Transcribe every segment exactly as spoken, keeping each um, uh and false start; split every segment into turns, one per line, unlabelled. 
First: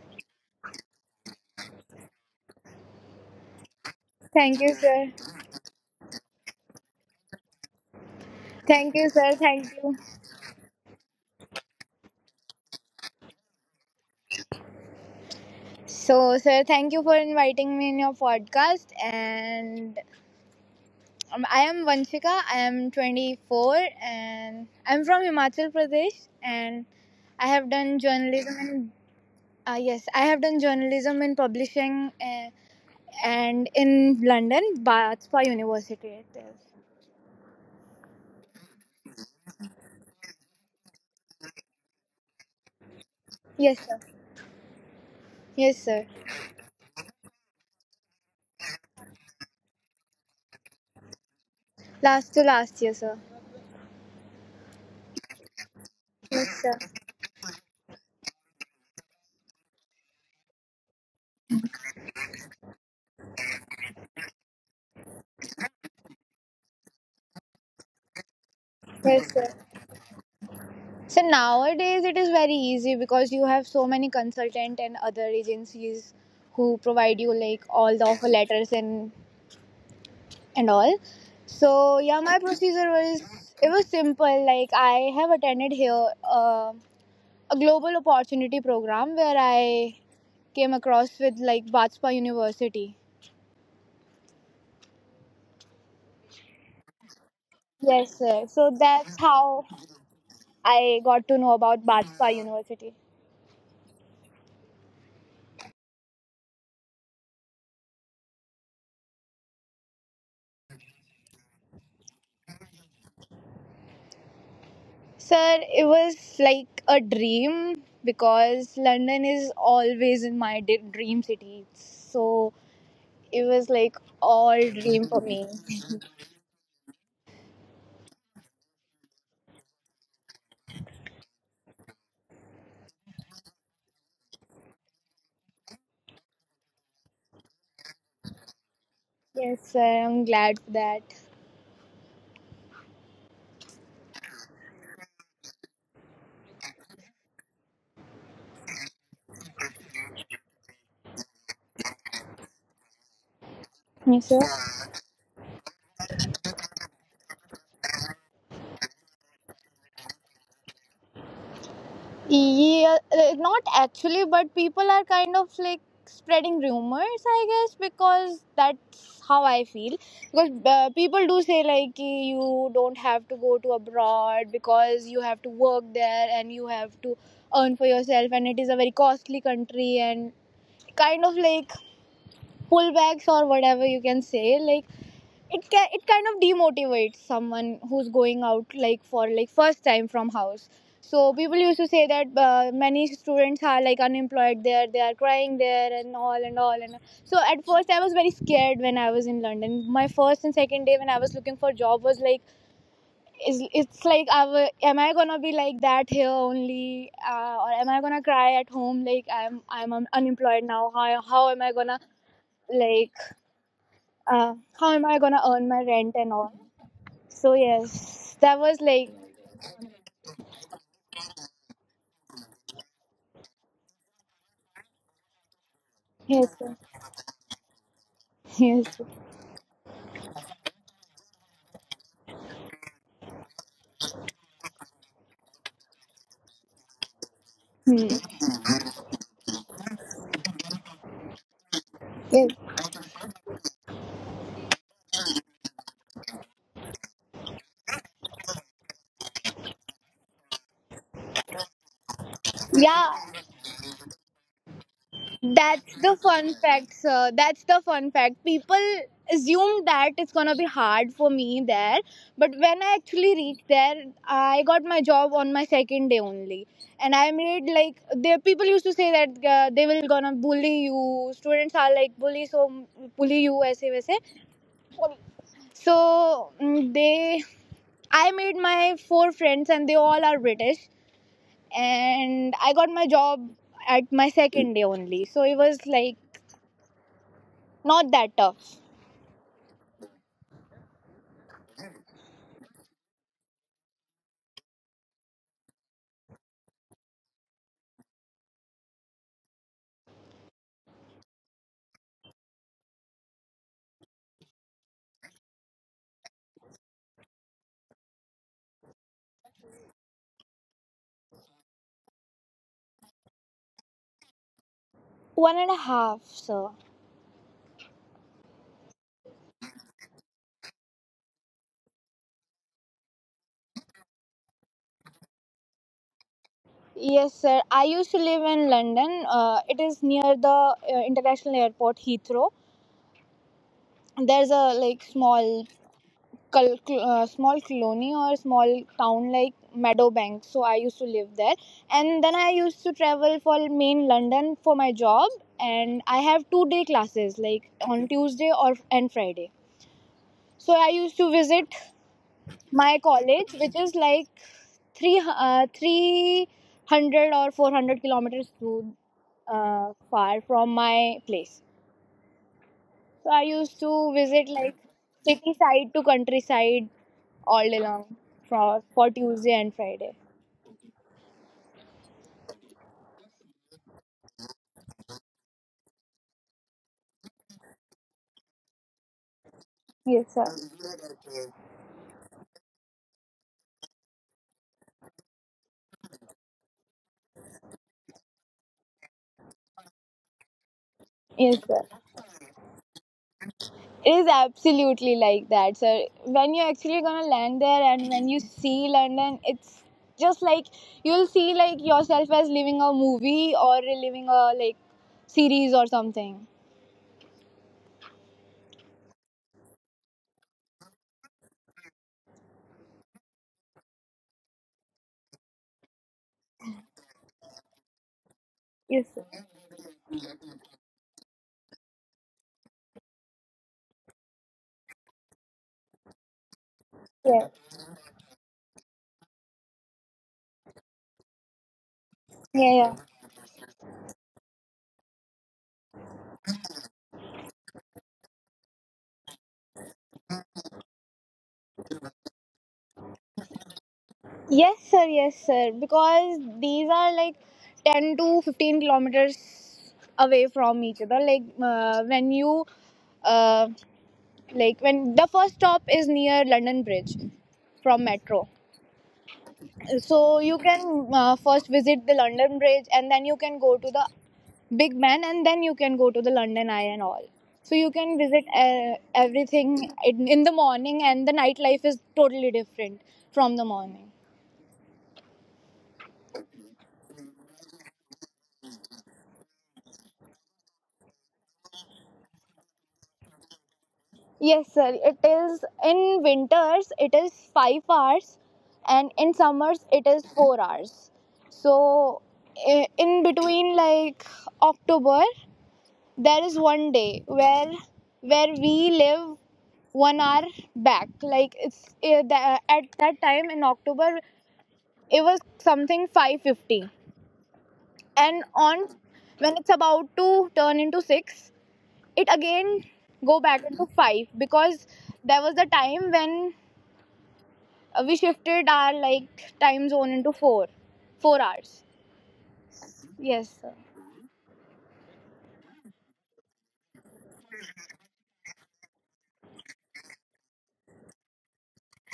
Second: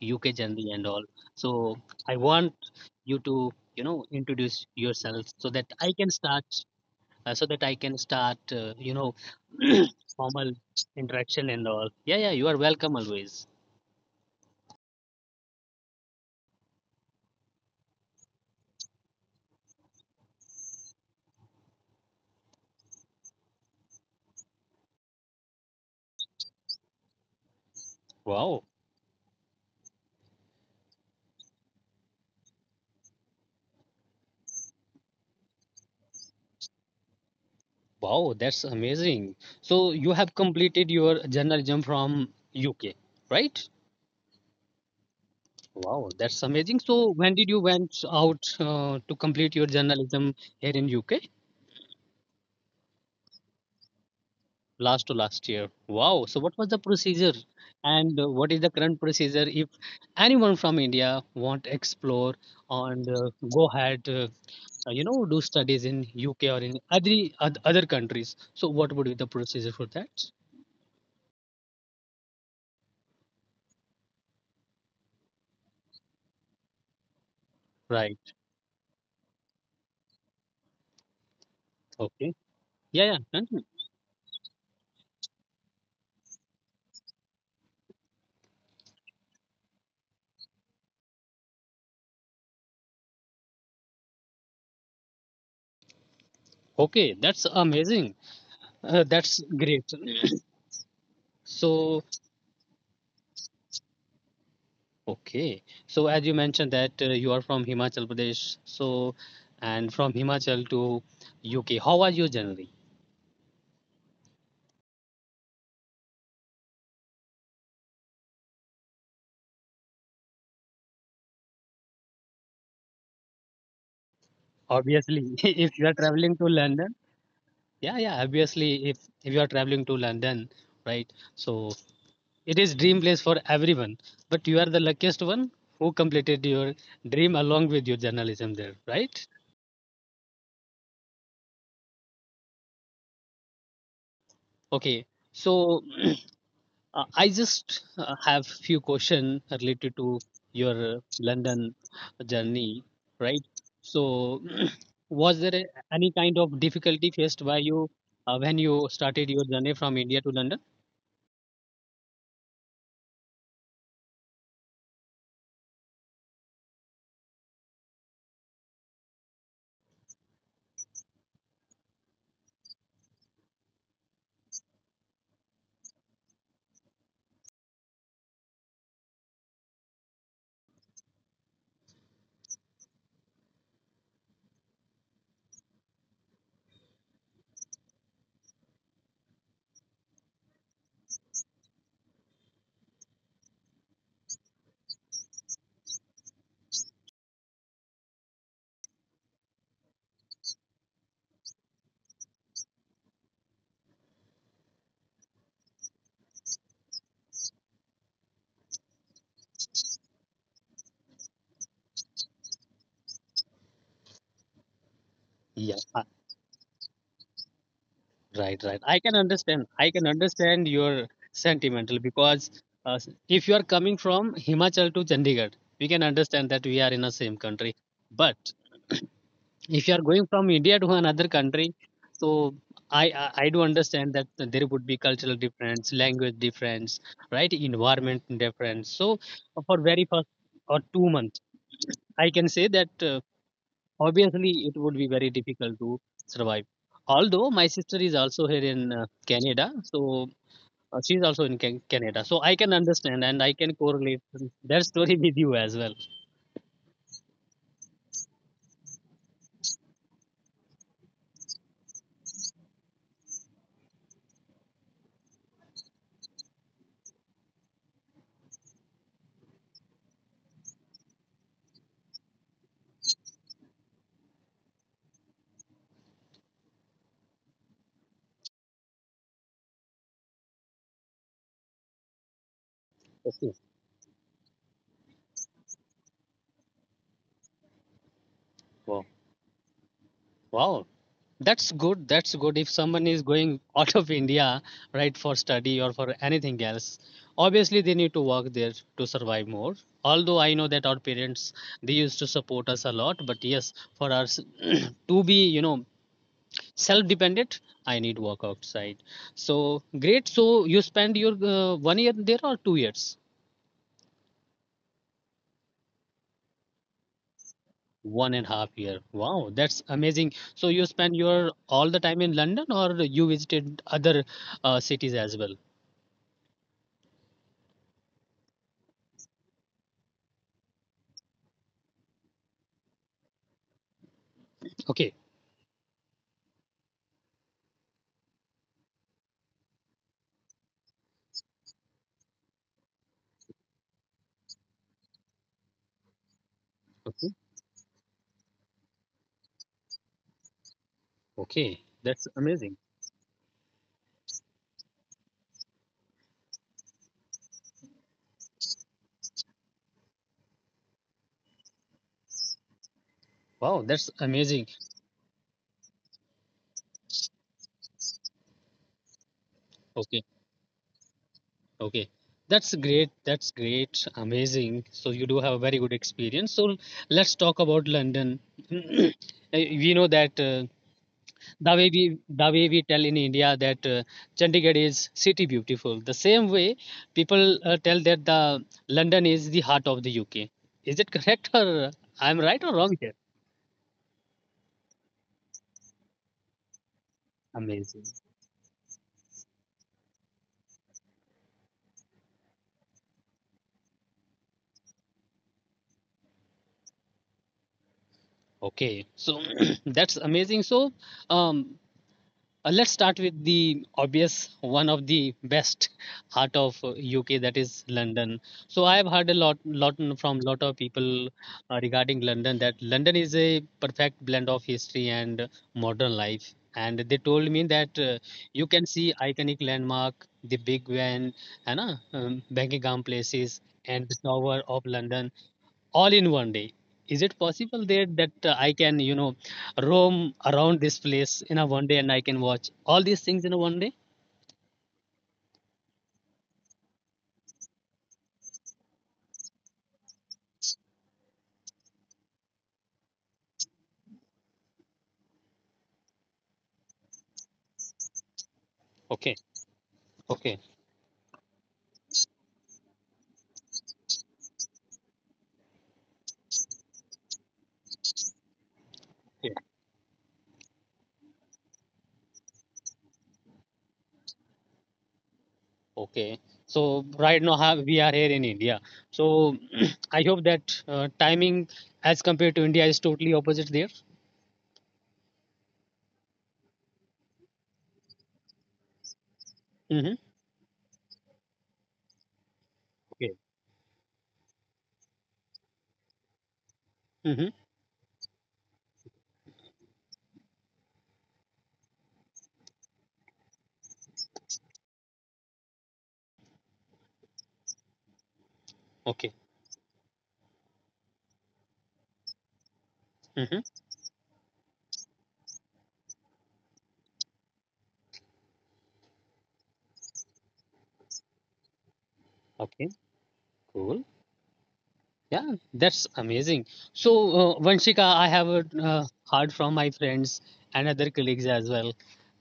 U K journey and all. So, I want you to, you know,
Thank
introduce
you, sir.
yourself so that I can start uh, so that I can start, uh,
Thank
you
you,
know,
sir. Thank you.
formal interaction and all. Yeah, yeah, you are welcome always.
So, sir, thank you for inviting me in your podcast. And um, I am Vanshika. I am twenty-four and I'm from Himachal Pradesh. And I have done journalism.
Wow,
In, uh, yes, I have done journalism in publishing uh, and in London, Batspa University. It is.
wow, that's amazing. So you have completed your journalism from U K,
Yes,
right?
sir. Yes, sir.
Wow, that's amazing. So when did you went out uh, to complete your journalism here in U K?
Last to last year, sir.
Last to last year. Wow. So
Yes,
what
sir.
was the procedure, and uh, what is the current procedure if anyone from India want explore and uh, go ahead? Uh, uh, you know do studies in U K or in other oth- other countries. So what would be
Yes,
the
sir.
procedure for that?
So nowadays it is very easy because you have so many consultant and other agencies who provide you like all the offer
Right.
letters and and all. So yeah,
Okay.
my procedure
Yeah. Yeah.
was
Continue.
it was simple. Like I have attended here uh, a global opportunity program where I came across with like Batspa University.
Okay. That's
Yes,
amazing.
sir. So
Uh,
that's
that's
how
great.
I got to know about
So
Batspa University.
okay. So as you mentioned that uh, you are from Himachal Pradesh. So and from Himachal to U K. How was your journey?
Sir, it was like a dream because London is always in my d- dream city. So it was like all dream for
Obviously,
me.
if you are traveling to London. Yeah. Yeah. Obviously, if if you are traveling to London, right? So it is dream place for everyone, but you are the luckiest one who completed your dream along with your journalism there, right?
Yes, sir. I'm glad for that.
Okay, so uh, I just uh, have few questions related to your uh, London journey, right? So
Yes, sir.
was there a- any kind of difficulty faced by you uh, when you started your journey from India to London?
Yeah, uh, not actually, but people are kind of like spreading rumors, I guess, because that's how I feel. Because uh, people do say like ki you don't have to go to abroad because you have to work there and you have to earn for yourself, and it is a very costly country and kind of like pullbacks or whatever you can say. Like it ca- it kind of demotivates someone who's going out like for like first time from house. So people used to say that uh, many students are like unemployed there, they are crying there and all and all and all. So at first I was very scared. When I was in London my first and second day when I was looking for job was like, is it's like I w- am I gonna be like that here only, uh, or am I gonna cry at home like i'm i'm um, unemployed now? how, how am I gonna, like, uh, how am I gonna earn my
Yeah.
rent and all? So yes, that was
Right,
like,
right. I can understand. I can understand your sentimental because uh, s- if you are coming from Himachal to Chandigarh, we can
yes,
understand
sir.
that we are in the same country. But
Yes, sir.
if you are going from India to another country, so I I, I do understand that there would be cultural difference, language difference, right?
Hmm.
Environment difference. So for very first or two months, I can say
Yes.
that. Uh, Obviously, it would be very difficult to survive. Although my sister is also here in uh, Canada, so uh, she's also in Can- Canada, so I can
Yeah,
understand and I can correlate their story with you as well.
that's the fun fact, sir. That's the fun fact. People assume that it's gonna be hard for me there, but when I actually reached there, I got my job on my second day only, and I made like there. People used to say that uh, they will gonna bully you. Students are like bully, so bully you, ऐसे वैसे. So mm, they, I made my four friends, and they all are British. And I got my job
Okay.
at my second day only. So it was like not that tough.
Wow, wow, that's good. That's good. If someone is going out of India, right, for study or for anything else, obviously they need to work there to survive more. Although I know that our parents they used to support us a lot, but yes, for us to be, you know, self dependent, I need work outside. So great, so you spend your uh, one year there or two years?
One and a half, sir.
One and a half year. Wow, that's amazing. So you spend your all the time in london or you visited other uh, cities as well?
Yes, sir. I used to live in London. Uh, it is near the uh, international airport Heathrow. There's a like
Okay,
small, col- cl- uh, small colony or small town like Meadowbank. So I used to live there, and then I used to travel for main London for my job. And I have two day classes
okay,
like on Tuesday or and Friday. So I used to visit
okay. That's amazing.
my college, which is like three hu- uh, three hundred or four hundred kilometers too uh, far from my place. So I used
Wow,
to
that's
visit like
amazing.
city side to countryside all day long for for Tuesday and Friday.
Okay. Okay, that's great. That's great, amazing. So you do have a very good experience. So let's talk about london. Uh, we know
Yes, sir.
that uh, the way we the way we tell in India that uh, Chandigarh is city beautiful. The same way people uh, tell that the London is the heart of the U K. Is it
Yes,
correct,
sir.
or I'm right or wrong here?
It is absolutely like that, sir. When you're actually gonna land there
Amazing.
and when you see London, it's just like you'll see like yourself as living a movie or living a like series or something.
Okay, so that's amazing. So, um, Uh, let's start with the obvious one of the best heart of uh, U K, that is London. So I have heard a lot, lot n- from lot of people uh, regarding London that London is a perfect blend of history and modern life. And they told me
Yeah.
that uh, you can see iconic landmark, the Big Ben, and uh, um, Buckingham
Yeah, yeah.
places, and the Tower of London all in one day. Is it possible there that uh, I can, you know, roam around this place in a one day and I can watch all these things in a one day?
Yes, sir, yes, sir. Because these are like ten to fifteen kilometers away from each other. Like uh, when you uh, like when the first stop is near London Bridge from metro.
Okay, okay,
So you can uh, first visit the London Bridge and then you can go to the Big Ben and then you can go to the London Eye and all. So you can visit uh,
okay.
everything in, in the morning, and the nightlife is totally different from the morning.
Okay. So right now have, we are here in India. So I hope that uh, timing as compared to India is totally opposite there.
Yes, sir. It is, in winters it is five hours, and in
Mm-hmm.
summers it is four hours. So i-
Okay.
in between like October there is one
Mm-hmm.
day where where we live one hour back. Like it's eh, tha- at that time in October it was something five fifty, and on
Okay.
when it's about to turn into six it again
Mm-hmm.
go back into five, because there was the time when uh, we shifted our like time zone into four four hours.
Okay.
Yes sir,
Cool. Yeah, that's amazing. So, uh, Vanshika, I have uh, uh, heard from my friends and other colleagues as well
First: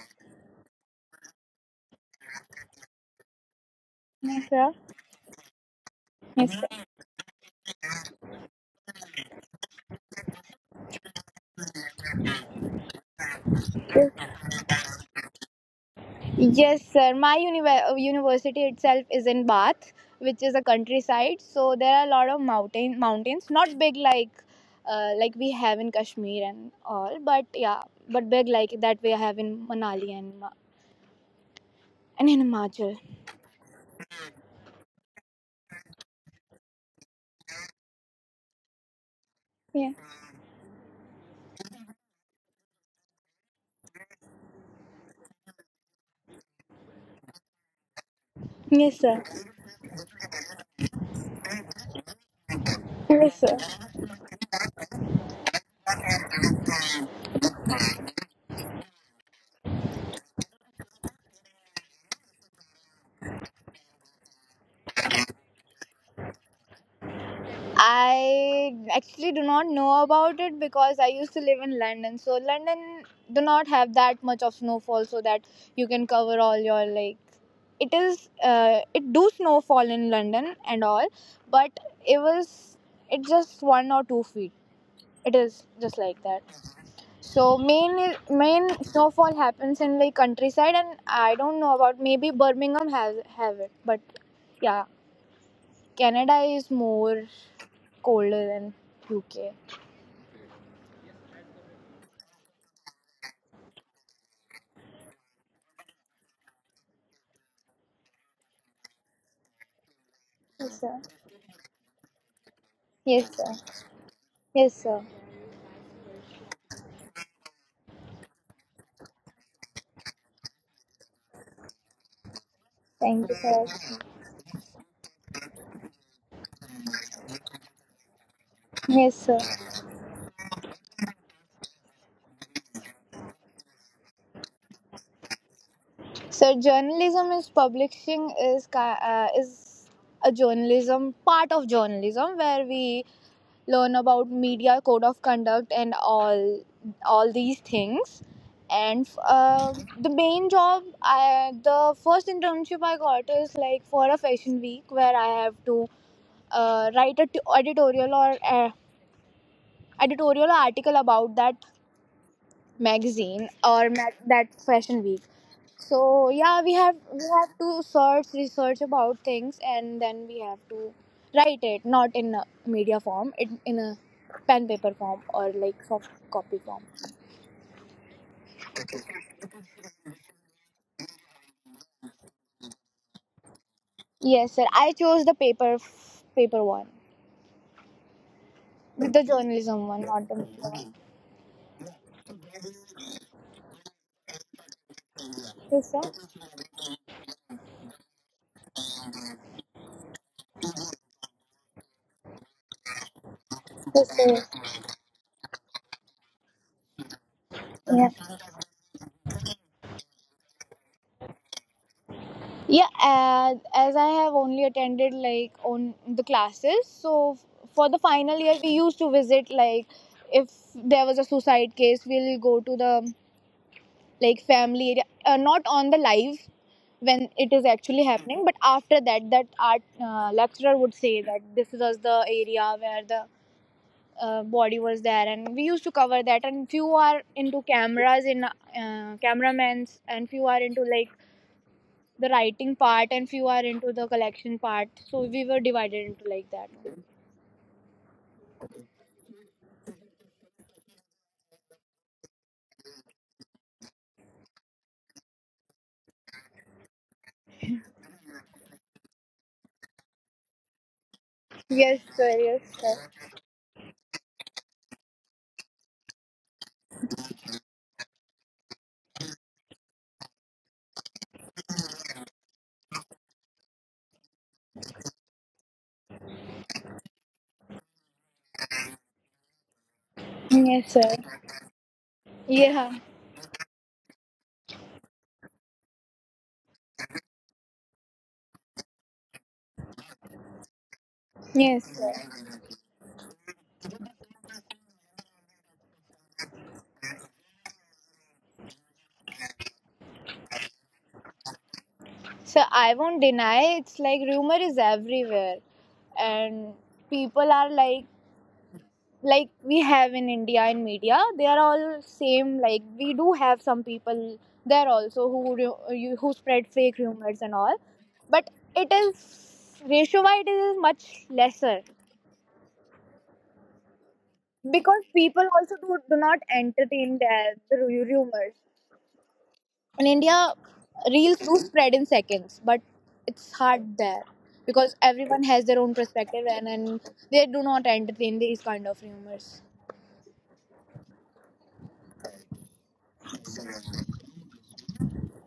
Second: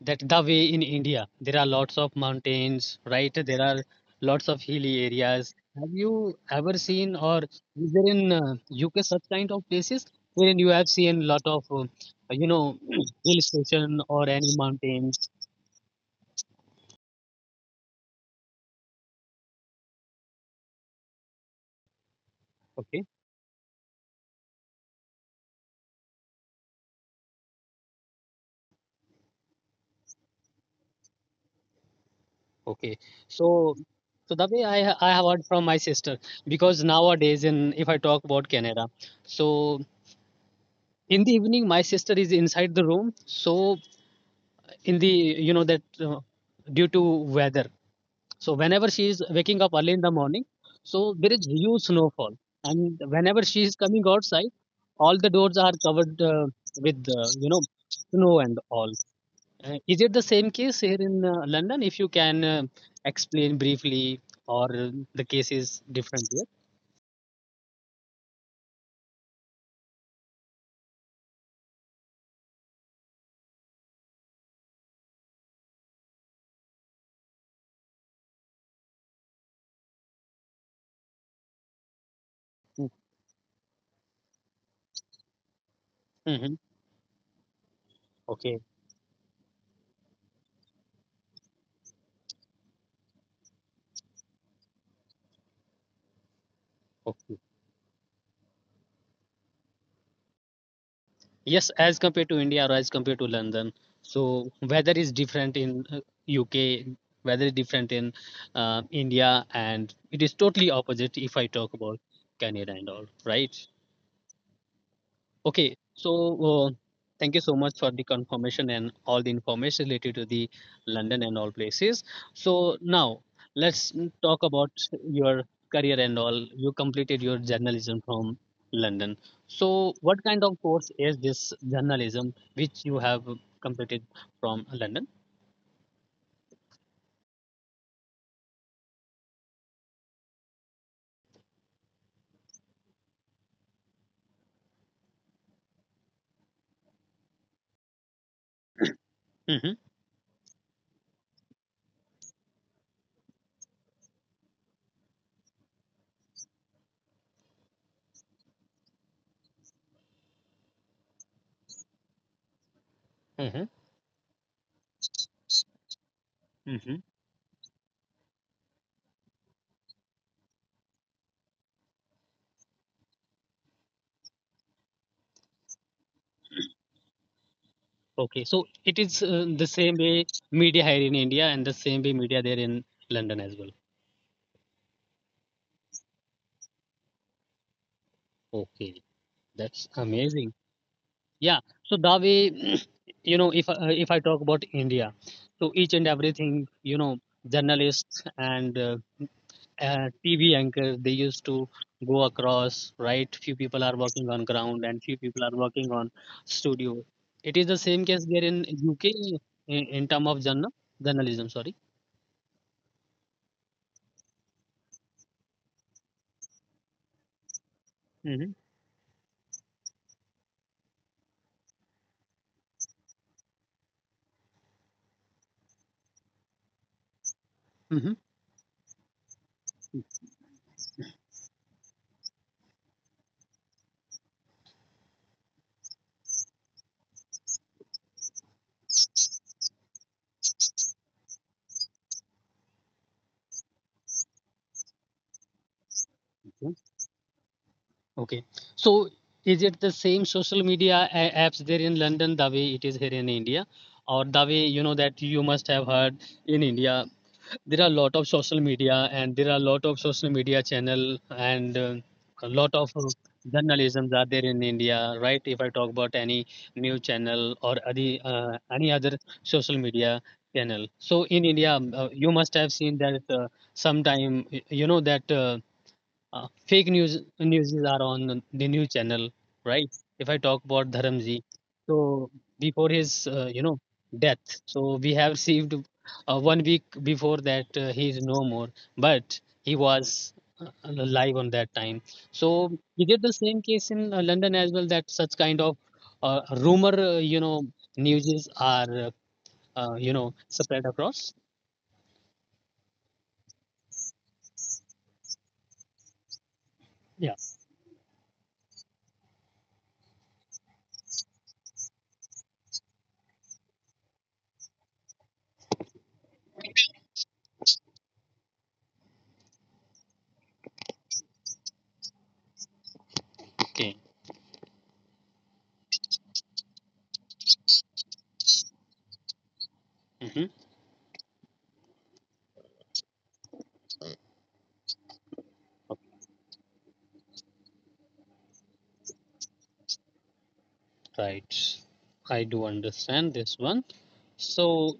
that the way in India, there are lots of mountains, right? There are
yes
lots of
sir,
hilly areas. Have you
yes
ever seen, or is there in uh, U K such kind of places wherein you have seen lot of, uh, you know, hill station
sir.
or any mountains?
Yes, sir. My univer- uh, university itself is in Bath, which is a countryside. So there are a lot of mountain
Okay.
mountains, not big like uh, like we have in Kashmir and all, but yeah, but big like that we have in Manali and Ma- and in
Okay,
Himachal.
so so the way I ha- I have heard from my sister because nowadays in if I talk about Canada, so
Yeah.
in the evening my sister is inside the room. So in the you know that uh, due to weather, so whenever
Yes,
she is
sir.
waking up early in the morning, so there is huge snowfall, and whenever
Yes,
she
sir.
is coming outside, all the doors are covered uh, with uh, you know snow and all. Uh, Is it the same case here in uh, London? If you can uh, explain briefly, or uh, the case is different here?
I actually do not know about it because I used to live in London. So London do not have that much of snowfall so that you can cover all your like. It is uh, it do snowfall in London and all, but it was, it just one or two feet. It is just like that.
Mm-hmm. Mm-hmm.
So main
Okay.
main snowfall happens in like countryside, and I don't know about maybe Birmingham has have it, but yeah, Canada is more
Okay.
colder than U K.
Yes, as compared to India or as compared to London. So weather is different in uh, U K, weather is different in uh, India, and it is
Yes,
totally
sir.
opposite if I talk about Canada and
Yes,
all,
sir.
right?
Yes, sir.
Okay, so uh, thank you so much for the confirmation and all the information related to the London and all places. So
Thank you,
now
sir.
let's mm, talk about your career and all. You completed your journalism from
Yes,
London.
sir.
So what kind of course is this journalism which you have completed from London?
So journalism is publishing is ki- uh, is a journalism part of journalism where we learn about media code of conduct and all all these things. And uh,
Hmm.
the main job, I, the first internship I got is like for a fashion week where I have to uh, write a t- editorial or uh, editorial or article about that magazine
Hmm.
or ma- that fashion week. So yeah, we
Hmm.
have we have to search research about things and then we have to write it, not in a media form, it in a pen paper form or like soft copy form.
Okay, so it is uh, the same way media here in India and the same way media there in London as well.
Yes sir, I chose the paper paper one,
Okay,
the
that's
journalism one, not the
amazing.
media one.
Yeah, so that way, you know, if I- if I talk about India, so each and
Yes, sir.
everything, you know, journalists and uh, uh, T V anchors, they used to go across, right? Few people are working
Yes,
on
sir.
ground and few people are working on studio. It is the same case
Yeah.
there in U K in, in term of journal journalism. Sorry.
Yeah, uh, as I have only attended like on the classes, so f- for the
Mm-hmm.
final year we used to visit like if there was a suicide case, we'll go to the like family area, uh, not on the live when it is
Mm-hmm.
actually happening, but after that, that art uh, lecturer would say that this was the area where the uh, body was there, and we used to cover that. And few are into cameras in uh, cameramans, and few are into like the writing part, and few are into the collection part. So we were divided into like that.
Okay. So is it the same social media a- apps there in London the way it is here in India? Or the way you know that you must have heard in India, there are a lot of social media and there are a lot of social media channel and uh,
Yes,
a
sir.
lot
Yes,
of uh,
sir.
journalisms are there in India, right? If I talk about any news channel or any uh, any other social media channel, so in India um, uh, you must have seen that uh, sometime y- you know that. Uh, uh, fake news news are on the news channel, right? If I talk about
Yes,
dharamji,
sir.
so before
Yeah.
his uh, you know death, so we have received uh, one week before that uh, he is no more, but he was uh, alive on
Yes,
that
sir.
time. So we did the same case in uh, london as well, that such kind of uh, rumor, uh, you know, newses are uh, uh, you know spread across.
So I won't deny it's like rumor is everywhere, and people
Yeah.
are like like we have in India in media. They are all same. Like we do have some people there also who ru- you- who spread fake rumors and all, but it is, ratio wise it is much lesser
Okay.
because people also do, do not entertain their, the ru- rumors. In India
Mhm.
reels do spread in seconds, but it's hard there because everyone has their own perspective, and, and they do not entertain these kind of rumors.
Right. I do understand this one. So,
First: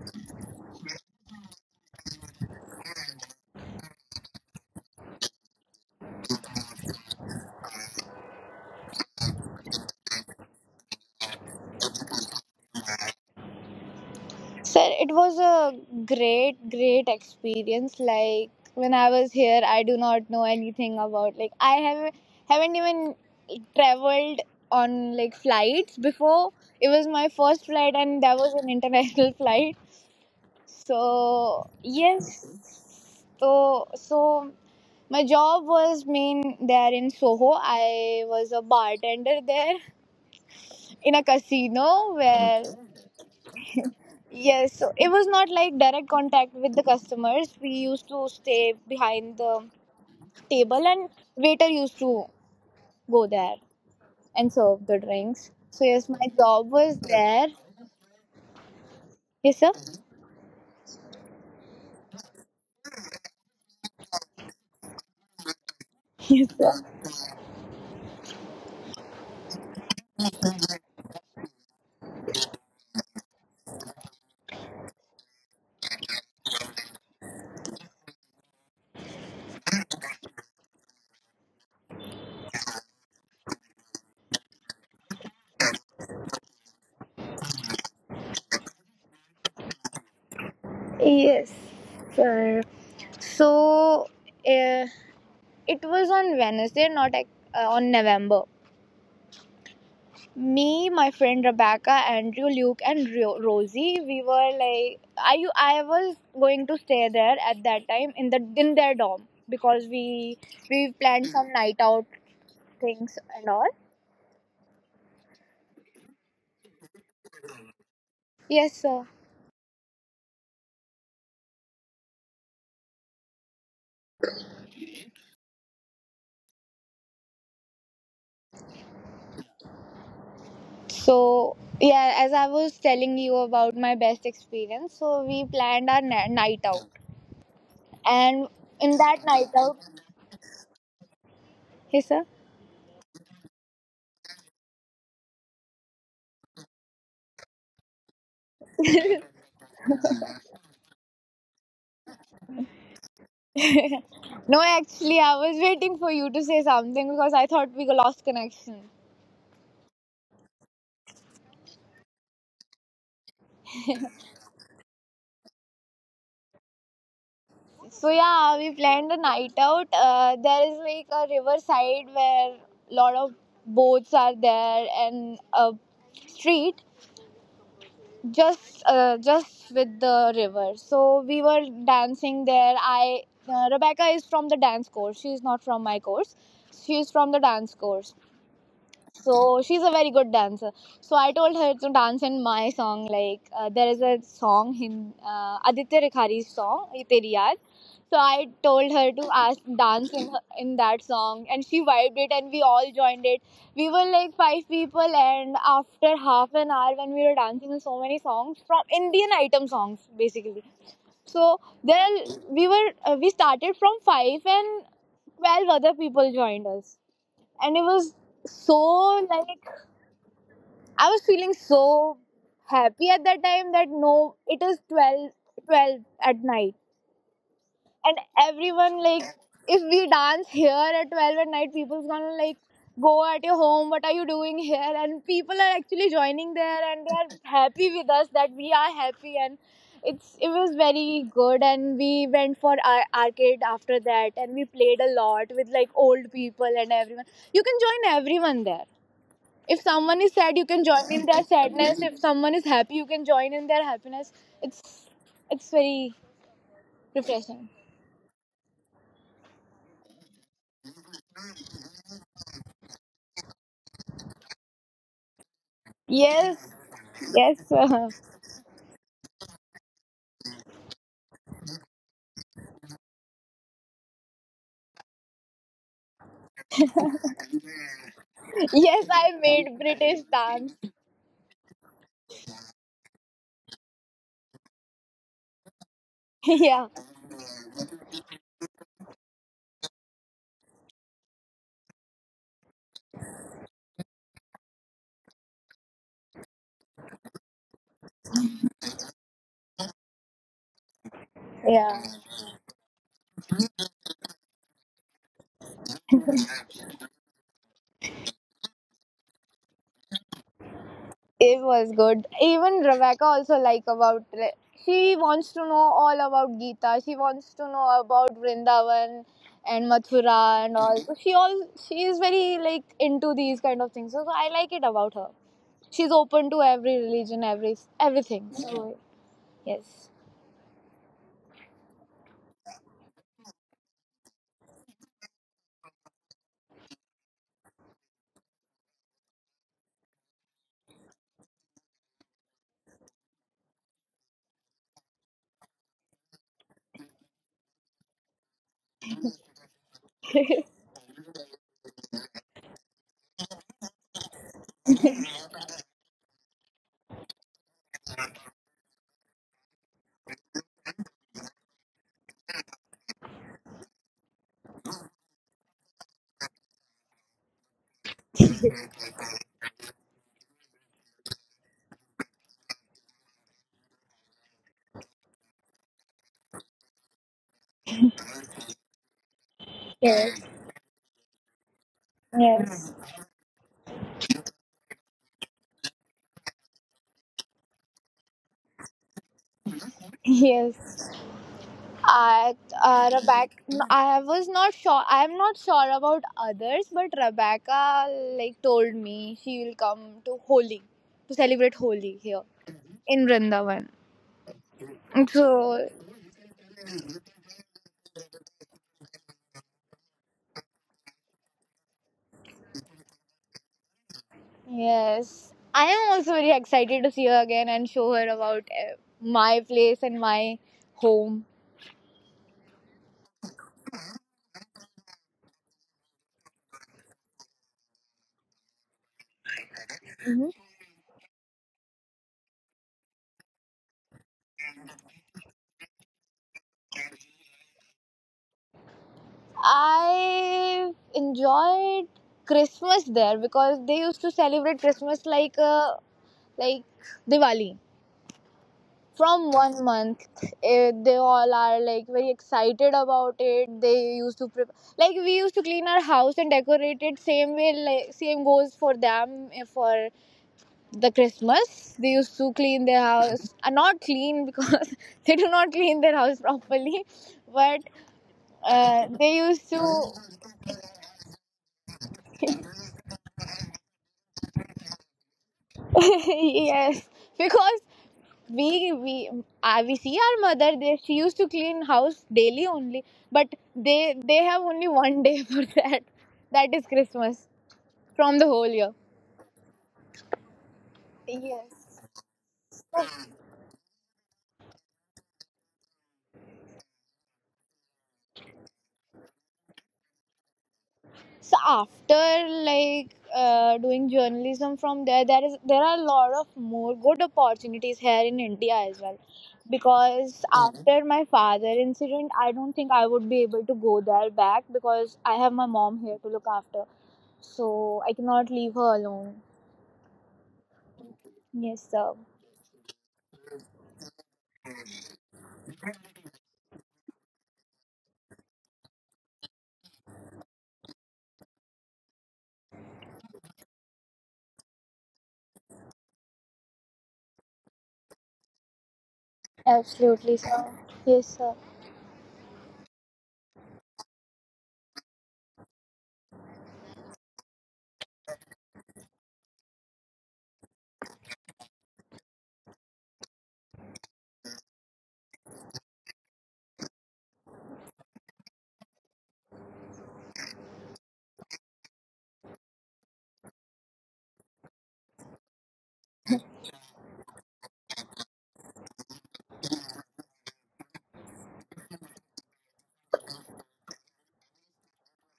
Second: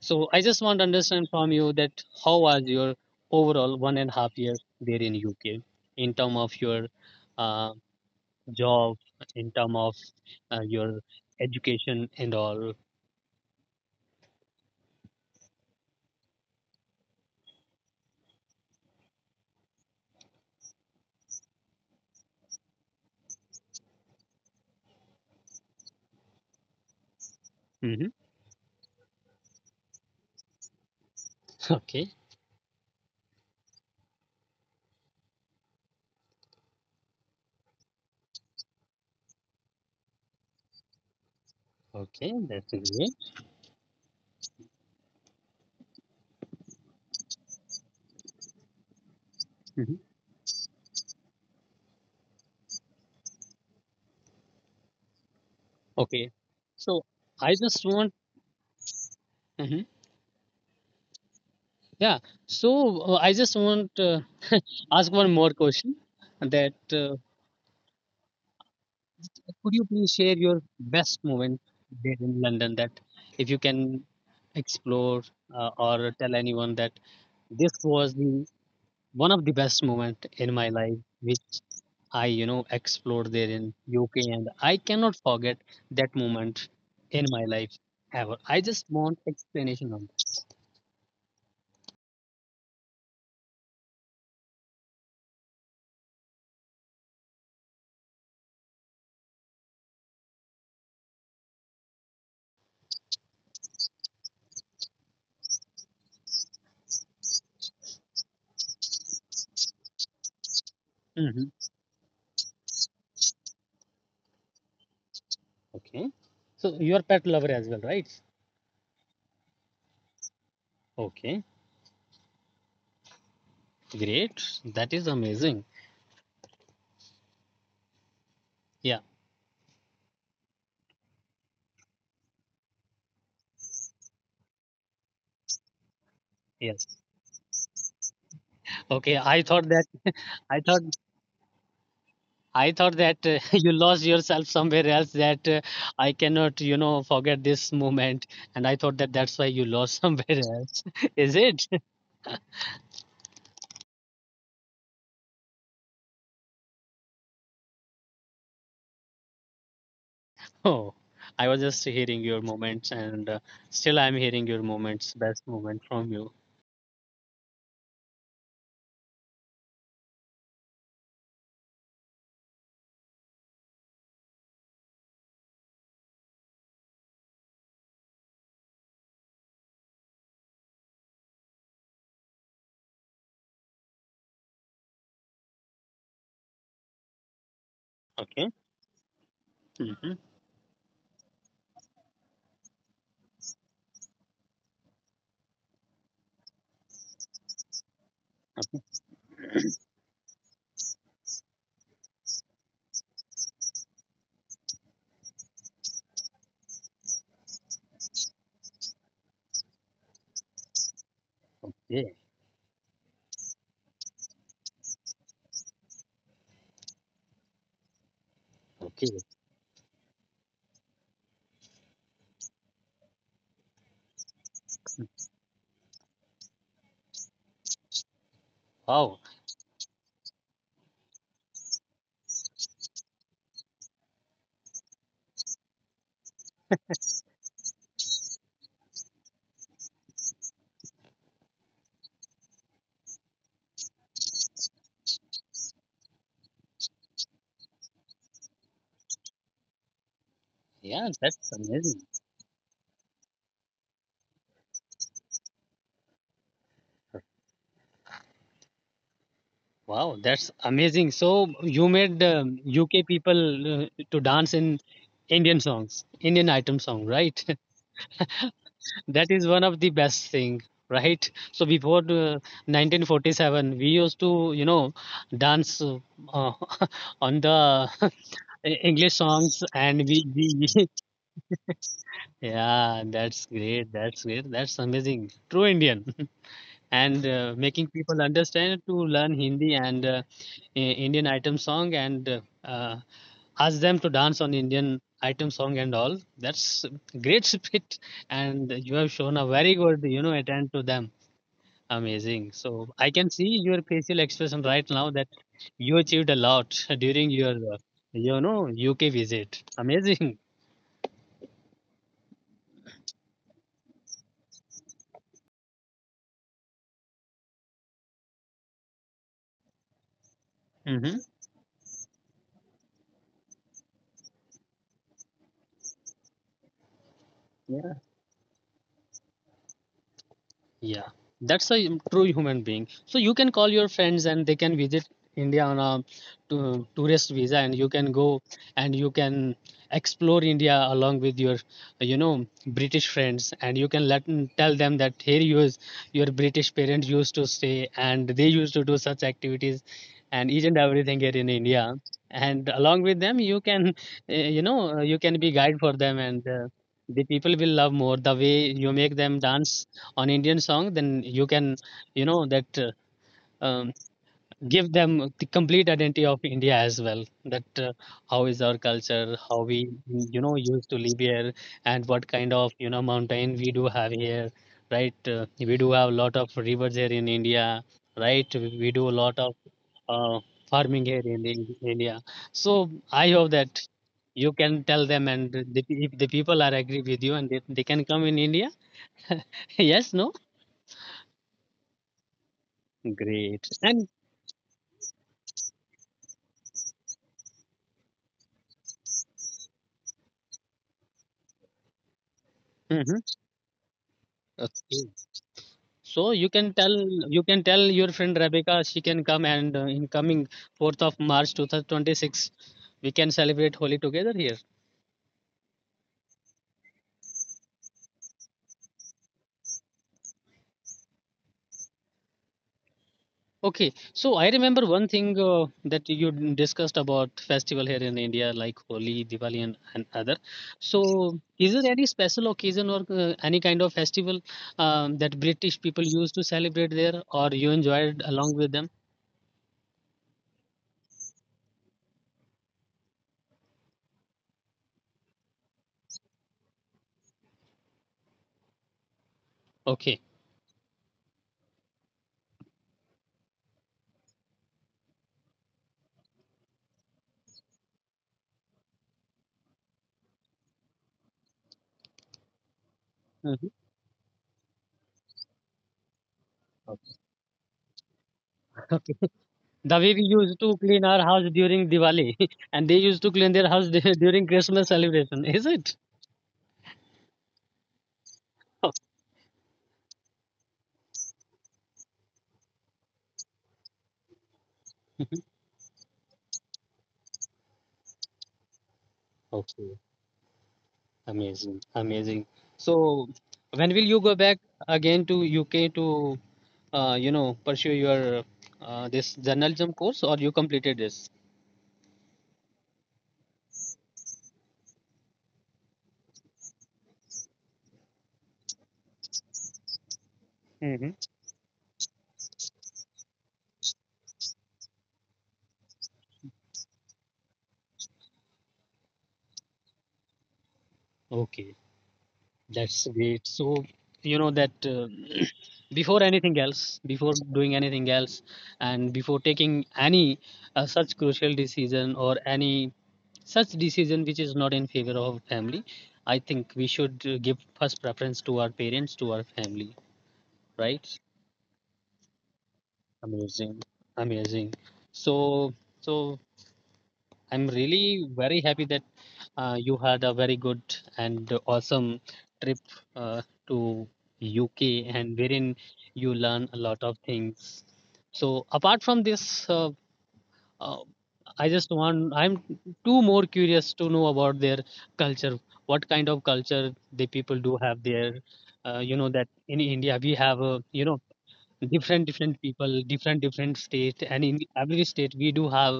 so I just want to understand from you that how was your overall one and a half year there in U K in term of your uh, job, in term of uh, your education and all.
Sir, it was a great great experience. Like when I was here I do not know anything about, like I have haven't even traveled on like flights before. It was my first
Hmm.
flight and that was an international flight. So
Okay,
yes, so so my job was main there in Soho. I was a bartender there in a
okay,
casino
that's
where,
great.
yes, so it was not like direct contact with the customers. We used to stay
Hmm.
behind the table, and waiter used to go there and serve the drinks.
Okay,
So yes, my
so
job
I
was
just
there.
want, mhm,
Yes sir.
yeah. So uh, I just want uh, ask one more question that
Yes
uh,
sir.
could you please share your best moment there in London, that if you can explore uh, or tell anyone that this was the one of the best moment in my life which I you know explored there in U K and I cannot forget that moment in my life ever. I just want explanation on
Yes sir. So. uh, It was on Wednesday, not uh, on November. Me, my friend Rebecca, Andrew, Luke, and Rosie, we were like, I I was going to stay there at that time in the in their dorm because we
that.
we
Mhm.
planned some night out things and all.
Okay. So you are pet lover as well, right?
Yes, sir.
Okay, great. That is amazing. Yeah,
So, yeah, as I was telling you about my best experience, so we planned our na-
yes.
night out. And
Okay,
in
I
that
thought that
night out,
I thought
yes, sir.
I thought that uh, you lost yourself somewhere else, that uh, I cannot, you know, forget this moment. And I thought that that's why you lost somewhere else. Is it?
No, actually, I was waiting for you to say something because I thought we lost connection.
Oh, I was just hearing your moments and uh, still I'm hearing your moments, best moment from you.
So yeah, we planned a night out. Uh, there is like a riverside where lot of boats are there and a street just uh, just with the river. So we were dancing there. I uh, Rebecca is from the dance course. She is not from my course. She is from the dance course.
Okay.
So she's a very
Mm-hmm.
good dancer. So I told her to dance in my song. Like uh, there is a song in uh, Aditya Rikhari's song "Ye Teri Yaad." So I told her to ask dance in, her, in that song, and she vibed it, and we all joined it. We were like five people, and after half an hour, when we were dancing in so many songs from Indian item songs, basically. So there
Yeah.
we were. Uh, we started from five, and twelve other people joined us, and it was so,
Okay.
like, I was feeling so happy at that time that, no, it is twelve, twelve at night. And everyone, like,
Wow.
if we dance here at twelve at night, people's gonna, like, go at your home, what are you doing here? And people are actually joining there and they're happy with us that we are happy. And it's it was very good. And we went for our arcade after that, and we played a lot with, like, old people and everyone. You can join everyone there. If someone is sad, you can
Yeah,
join in
that's
their
amazing.
sadness. If someone is happy, you can join in their happiness. It's it's very refreshing.
Wow, that's amazing. So you made um, U K people uh, to dance in Indian songs, Indian item song,
Yes,
right?
yes, uh,
That is one of the best thing, right? So before uh, nineteen forty-seven, we used to, you know, dance uh, on the English
yes,
songs,
I
and we,
made British
we,
dance.
yeah, that's great, that's great, that's amazing, true Indian. and
Yeah,
uh, making people understand to learn Hindi and uh, I- Indian item song, and uh, uh, ask them to dance on Indian item song and all. That's great spirit, and you have shown a very good, you know, attend to them. Amazing.
yeah.
So I can see your facial expression right now that you achieved a lot during your, uh, you know, U K visit. Amazing.
It was good. Even Rebecca also, like, about Re- she wants to know all about Gita. She wants to know about Vrindavan and Mathura
Mm-hmm.
and all. So she all she is very, like, into these kind of things. So so I like it about her. She's open to every religion, every everything. So yes.
Yeah, that's a true human being. So you can call your friends and they can visit India on a to, tourist visa, and you can go and you can explore India along with your, you know, British friends, and you can let tell them that here you is your British parents used to stay, and they used to do such activities, and each and everything here in India. And along with them, you can, uh, you know, you can be guide for them, and uh, the people will love more the way you make them dance on Indian song, then you can, you know, that uh, um, give them the complete identity of India as well. That uh, How is our culture, how we, you know, used to live here, and what kind of, you know, mountain we do have here, right? Uh, we do have a lot of rivers here in India, right? We we do a lot of uh,
Yes.
farming here in the- India. So I hope
Yes.
that you can tell them, and the, if the people are agree with you, and they, they can come in India. Yes, no.
Yes. I,
Great.
uh,
And
Rebecca, I was not sure. I'm not sure about others, but Rebecca, like, told me she will come to Holi, to celebrate Holi here
Mhm.
in Vrindavan.
Okay. So you
So
can tell you can tell your friend Rebecca she can come and uh, in coming fourth of March twenty twenty-six, we can celebrate Holi together here.
yes, I am also very excited to see her again and show her about uh, my place and my home.
Okay. So I remember one thing uh, that you d- discussed about festival here in India like Holi, Diwali, and, and other.
Mhm.
So is there any special occasion or uh, any kind of festival um, that British people used to celebrate there, or you enjoyed along with them?
I enjoyed Christmas there because they used to celebrate Christmas like uh, like Diwali. From
Okay.
one month, eh, they all are like very excited about it. They used to prep, like, we used to clean our house and decorate it same way. Like same goes for them, eh, for the Christmas. They used to clean their
Mhm.
house. Uh, not clean, because they do not clean their house properly, but uh, they
The way we
used to.
used to clean our house during Diwali, and they used to clean their house dur- during Christmas celebration, is it?
Yes, because we we uh, we see our mother. They She used to clean house daily only, but they they have only one day for that. That is Christmas from the whole year.
Okay, amazing,
Yes.
amazing. So, when will you go back again to, U K to, uh, you know, pursue your uh, this journalism course, or you completed this?
So after, like, uh, doing journalism from there, there is there are a lot of more good opportunities here in India as well. Because Mhm.
Hmm.
after my father incident, I don't think I would be able to go there back because I have my mom here to look after. So I cannot leave her alone.
Okay.
Yes, sir.
That's great. So, you know that uh, before anything else, before doing anything else, and before taking any uh, such crucial decision or any such decision which is not in favor of family, I think we should uh, give first preference to our parents, to our family,
Absolutely,
right?
sir. Yes, sir.
Amazing, amazing. So, so I'm really very happy that uh, you had a very good and awesome trip uh, to U K, and wherein you learn a lot of things. So apart from this, uh, uh, I just want I'm too more curious to know about their culture. What kind of culture the people do have there? Uh, you know that in India we have a you know different different people, different different state, and in every state we do have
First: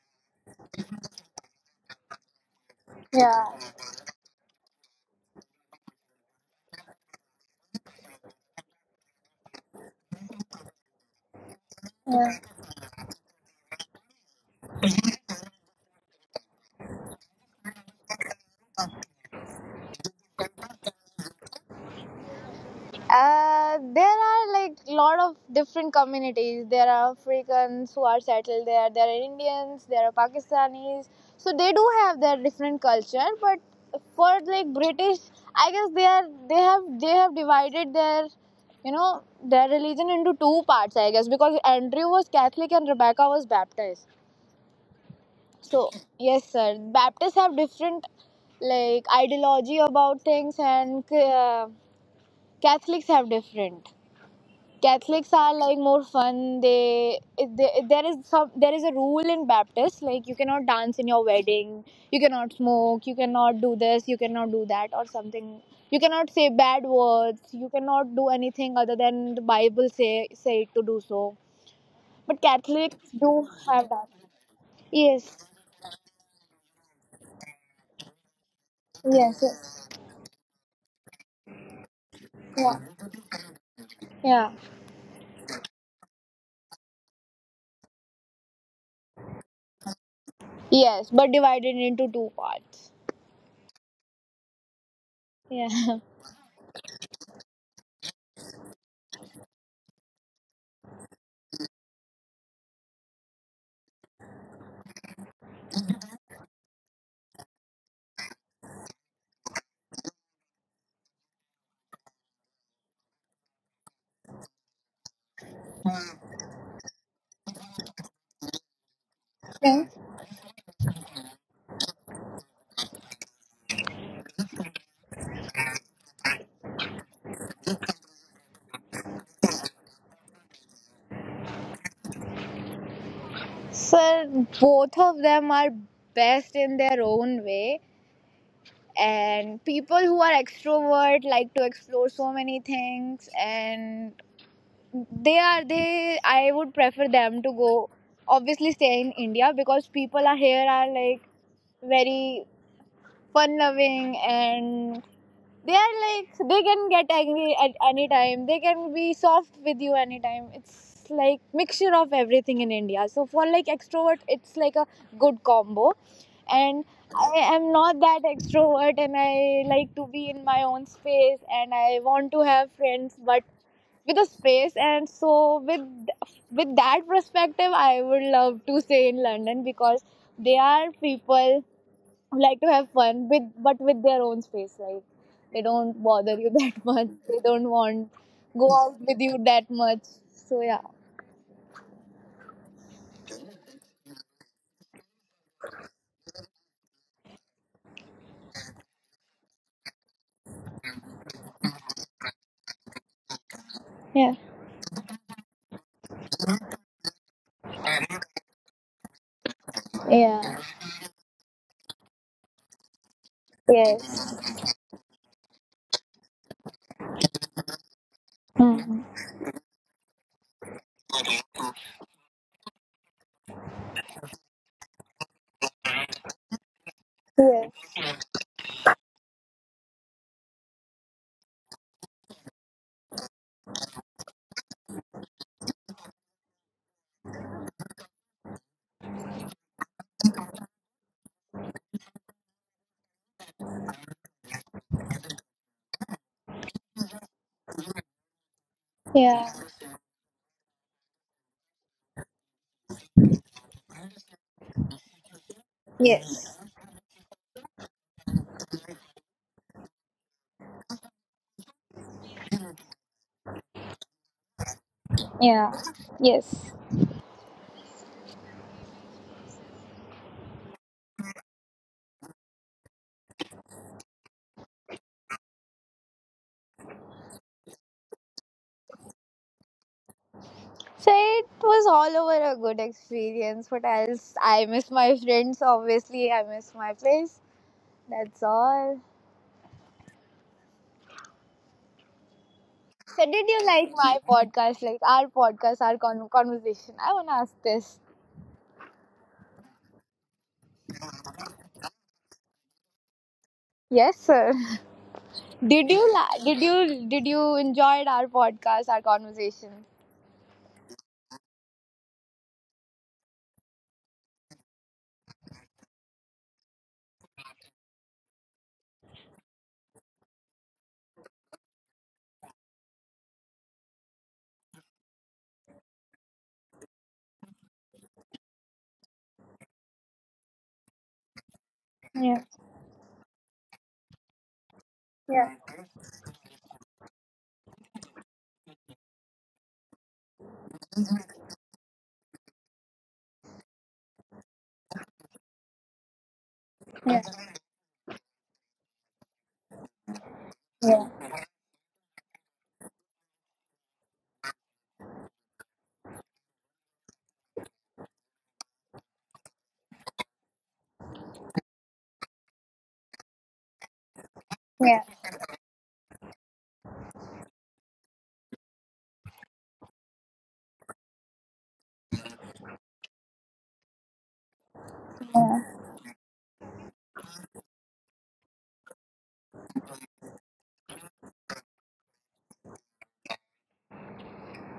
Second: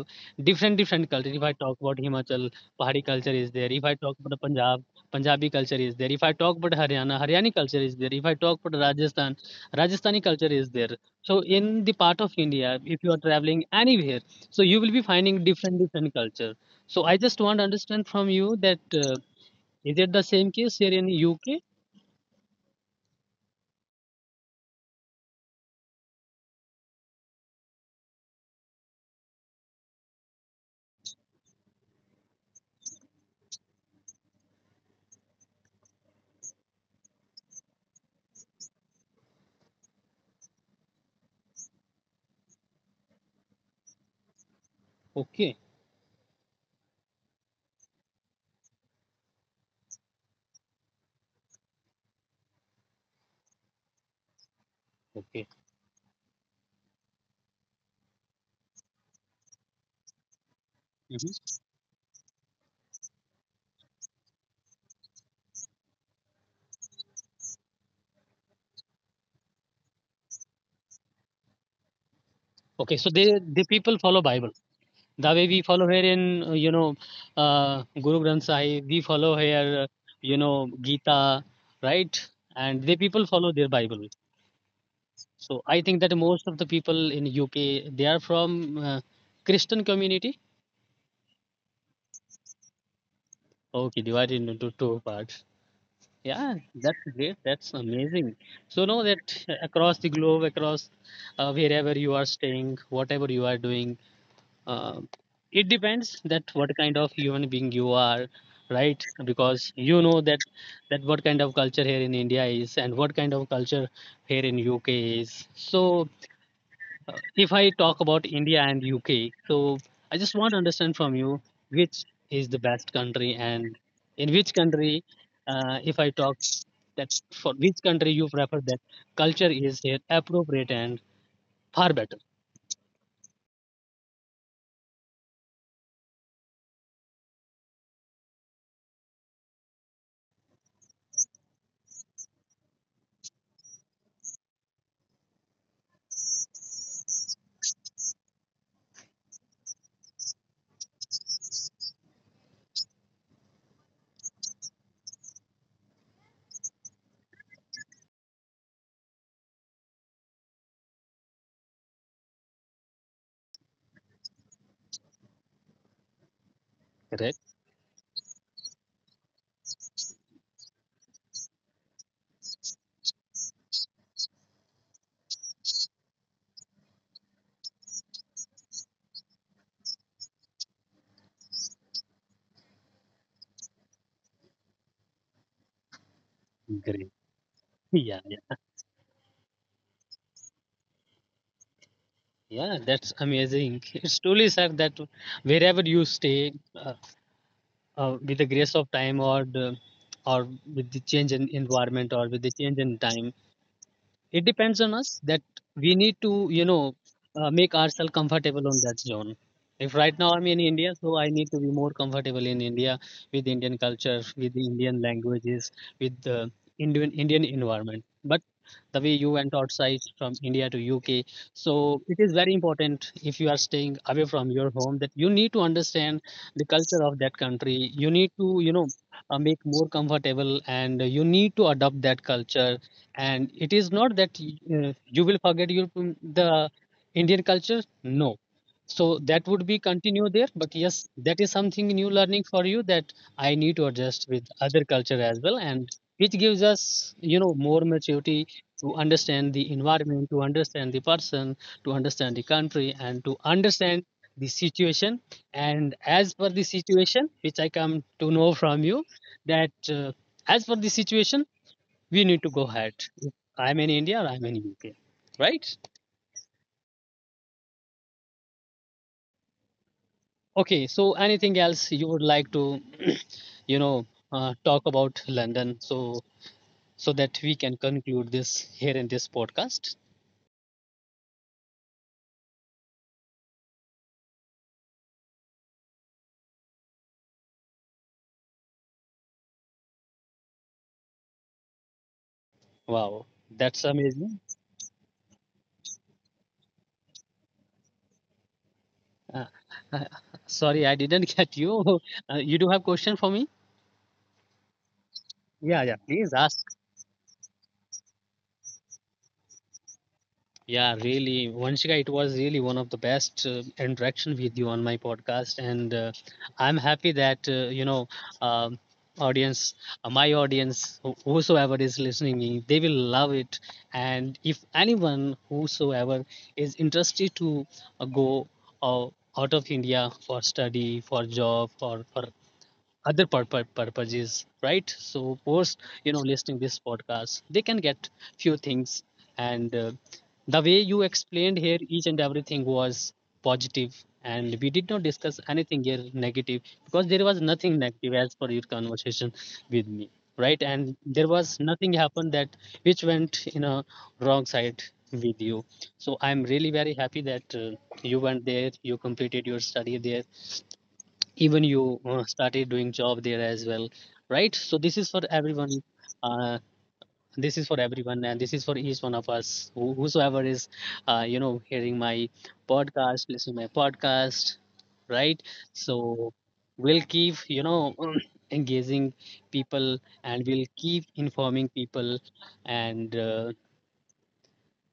different different culture. If I talk about Himachal, Pahari culture is there.
Yeah.
If I talk about Punjab, Punjabi culture is there. If I talk about Haryana, Haryani culture is there. If I talk about Rajasthan, Rajasthani culture is there. So in the part
Yeah.
of India, if you are traveling anywhere, so you will be finding different different culture. So I just want to understand from you that uh, is it the same case here in UK?
Uh, there are, like, lot of different communities. There are Africans who are settled there. There are Indians. There are Pakistanis. So they do have their different culture. But for, like, British, I guess they are they have they have divided their you know their religion into two parts. I guess because Andrew was Catholic and Rebecca was Baptist.
Okay.
So yes, sir. Baptists have different, like, ideology about things, and uh, Catholics have different. Catholics
Okay.
are like more fun. They, they there is some There is a rule in Baptist, like, you cannot dance in
Mhm.
your wedding, you cannot smoke, you cannot do this, you cannot do that, or something. You cannot say bad words. You cannot do anything other than the Bible say say to do so. But
Okay, so they
Catholics do
the people
have
follow
that.
Bible. The way
Yes.
we follow here in, uh, you know, uh, Guru Granth Sahib, we follow
Yes.
here, uh,
Yes.
you know, Gita, right? And they
Yeah.
people follow their Bible.
Yeah.
So I think that most of the people in U K, they are from uh, Christian community.
Yes, but divided into two parts.
Okay, divided into two parts.
Yeah.
Yeah, that's great. That's amazing. So know that across the globe, across uh, wherever you are staying, whatever you are doing, Um it depends that what kind of human being you are, right? Because you know that that what kind of culture here in India is, and what kind of culture here in U K is. So uh, if I talk about India and U K, so I just want to understand from you which is the best country, and in which country, uh, if I talk that for which country you prefer that culture is here appropriate and far better.
Sir, both of them are best in their own way. And people who are extrovert, like, to explore so many things, and they are they I would prefer them to go, obviously, stay in India, because people are here are like very fun loving, and they are like they can get angry at any time, they can be soft with you anytime. It's like mixture of everything in India, so for, like, extrovert it's like a good combo. And I
Correct.
am not that extrovert, and I like to be in my own space, and I want to have friends but with a space. And so with with that perspective, I would love to stay in London because they are people who like to have fun with, but with their own space. Like, they don't bother you that much, they
Great.
don't want
Yeah.
go out
Yeah.
with you that much. So yeah,
Yeah, that's amazing. It's truly sad that wherever you stay, uh, uh, with the grace of time, or the, or with the change in environment, or with the change in time,
yeah,
it depends on us that we need to, you know, uh, make ourselves comfortable on that zone. If right now
yeah,
I'm in India, so I need to be more comfortable in India with Indian culture,
yes.
with the Indian languages, with the Indian Indian environment. But
Mhm.
the way you went outside from India to U K, so it is very important if you are staying away from your home that you need to understand the culture of that
Yeah,
country. You need to, you know, uh, make more comfortable, and you need to adopt that culture. And it is not that uh, you will forget your mm, the indian culture, no, so that would be continue there. But yes, that is something new learning for you, that I need to adjust with other culture as well, and which gives us you know more maturity to
yeah,
understand the environment, to understand the person, to understand the country, and to understand the situation. And as
yes.
per the situation, which I come to know from you that uh, as per the situation, we need to go ahead. If I'm in India or I'm in U K,
Yeah.
right?
Yes.
Okay, so anything else you would like to, you know, uh, talk about London, so so that we can conclude this here in this podcast?
So it was all over a good experience. What else? I miss my friends, obviously. I miss my place. That's all. So,
Wow,
did you
that's
like my
amazing.
podcast? Like, our podcast, our con- conversation? I want to ask this.
Uh, uh, Sorry, I didn't get you. Uh, you do have question for me?
Yes, sir.
Yeah,
Did
yeah,
you
please
la- did
ask.
you did you enjoyed our podcast, our conversation?
Yeah, really, Vanshika, it was really one of the best uh, interaction with you on my podcast, and uh, I'm happy that uh, you know, um audience, uh, my audience, who- whosoever is listening, me, they will love it. And if anyone whosoever is interested to uh, go uh, out of India for study, for job, or for
Yeah.
other purpo- purposes, right? So
Yeah.
post, you know, listening this podcast, they can get few things. And uh, the way you explained here each and everything was positive, and we did not discuss anything here negative, because there
Yeah.
was nothing negative as per your conversation with me, right? And
Yeah.
there was nothing happened that which went in a wrong side with you. So I'm really very happy that uh, you went there, you completed your study there, even you uh, started doing job there as well, right? So this is for everyone, uh, this is for everyone, and this is for each one of us, who- whosoever is uh, you know hearing my podcast, listening my podcast, right?
Yeah.
So we'll keep you know engaging people, and we'll keep informing people, and uh,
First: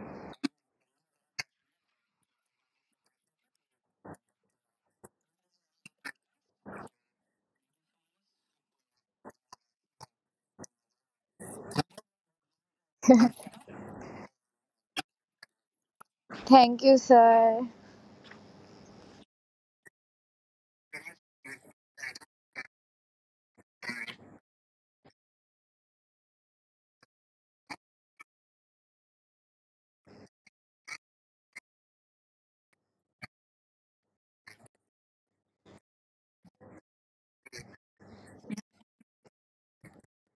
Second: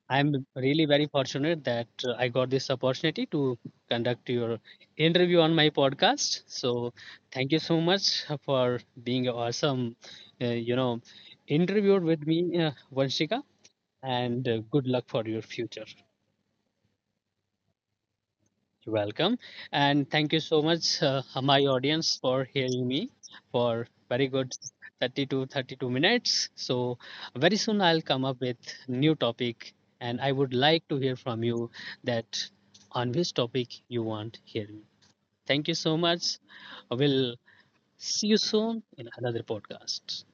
I'm really very fortunate that uh, I got this opportunity to conduct your interview on my podcast. So thank you so much for being awesome, uh, you know, interviewed with me, uh, Vanshika, and uh, good luck for your future.
Thank you, sir.
You're welcome. And thank you so much, uh, my audience, for hearing me for very good thirty to thirty-two minutes. So very soon I'll come up with new topic, and I would like to hear from you that on which topic you want hear me. Thank you so much. We'll see you soon in another podcast.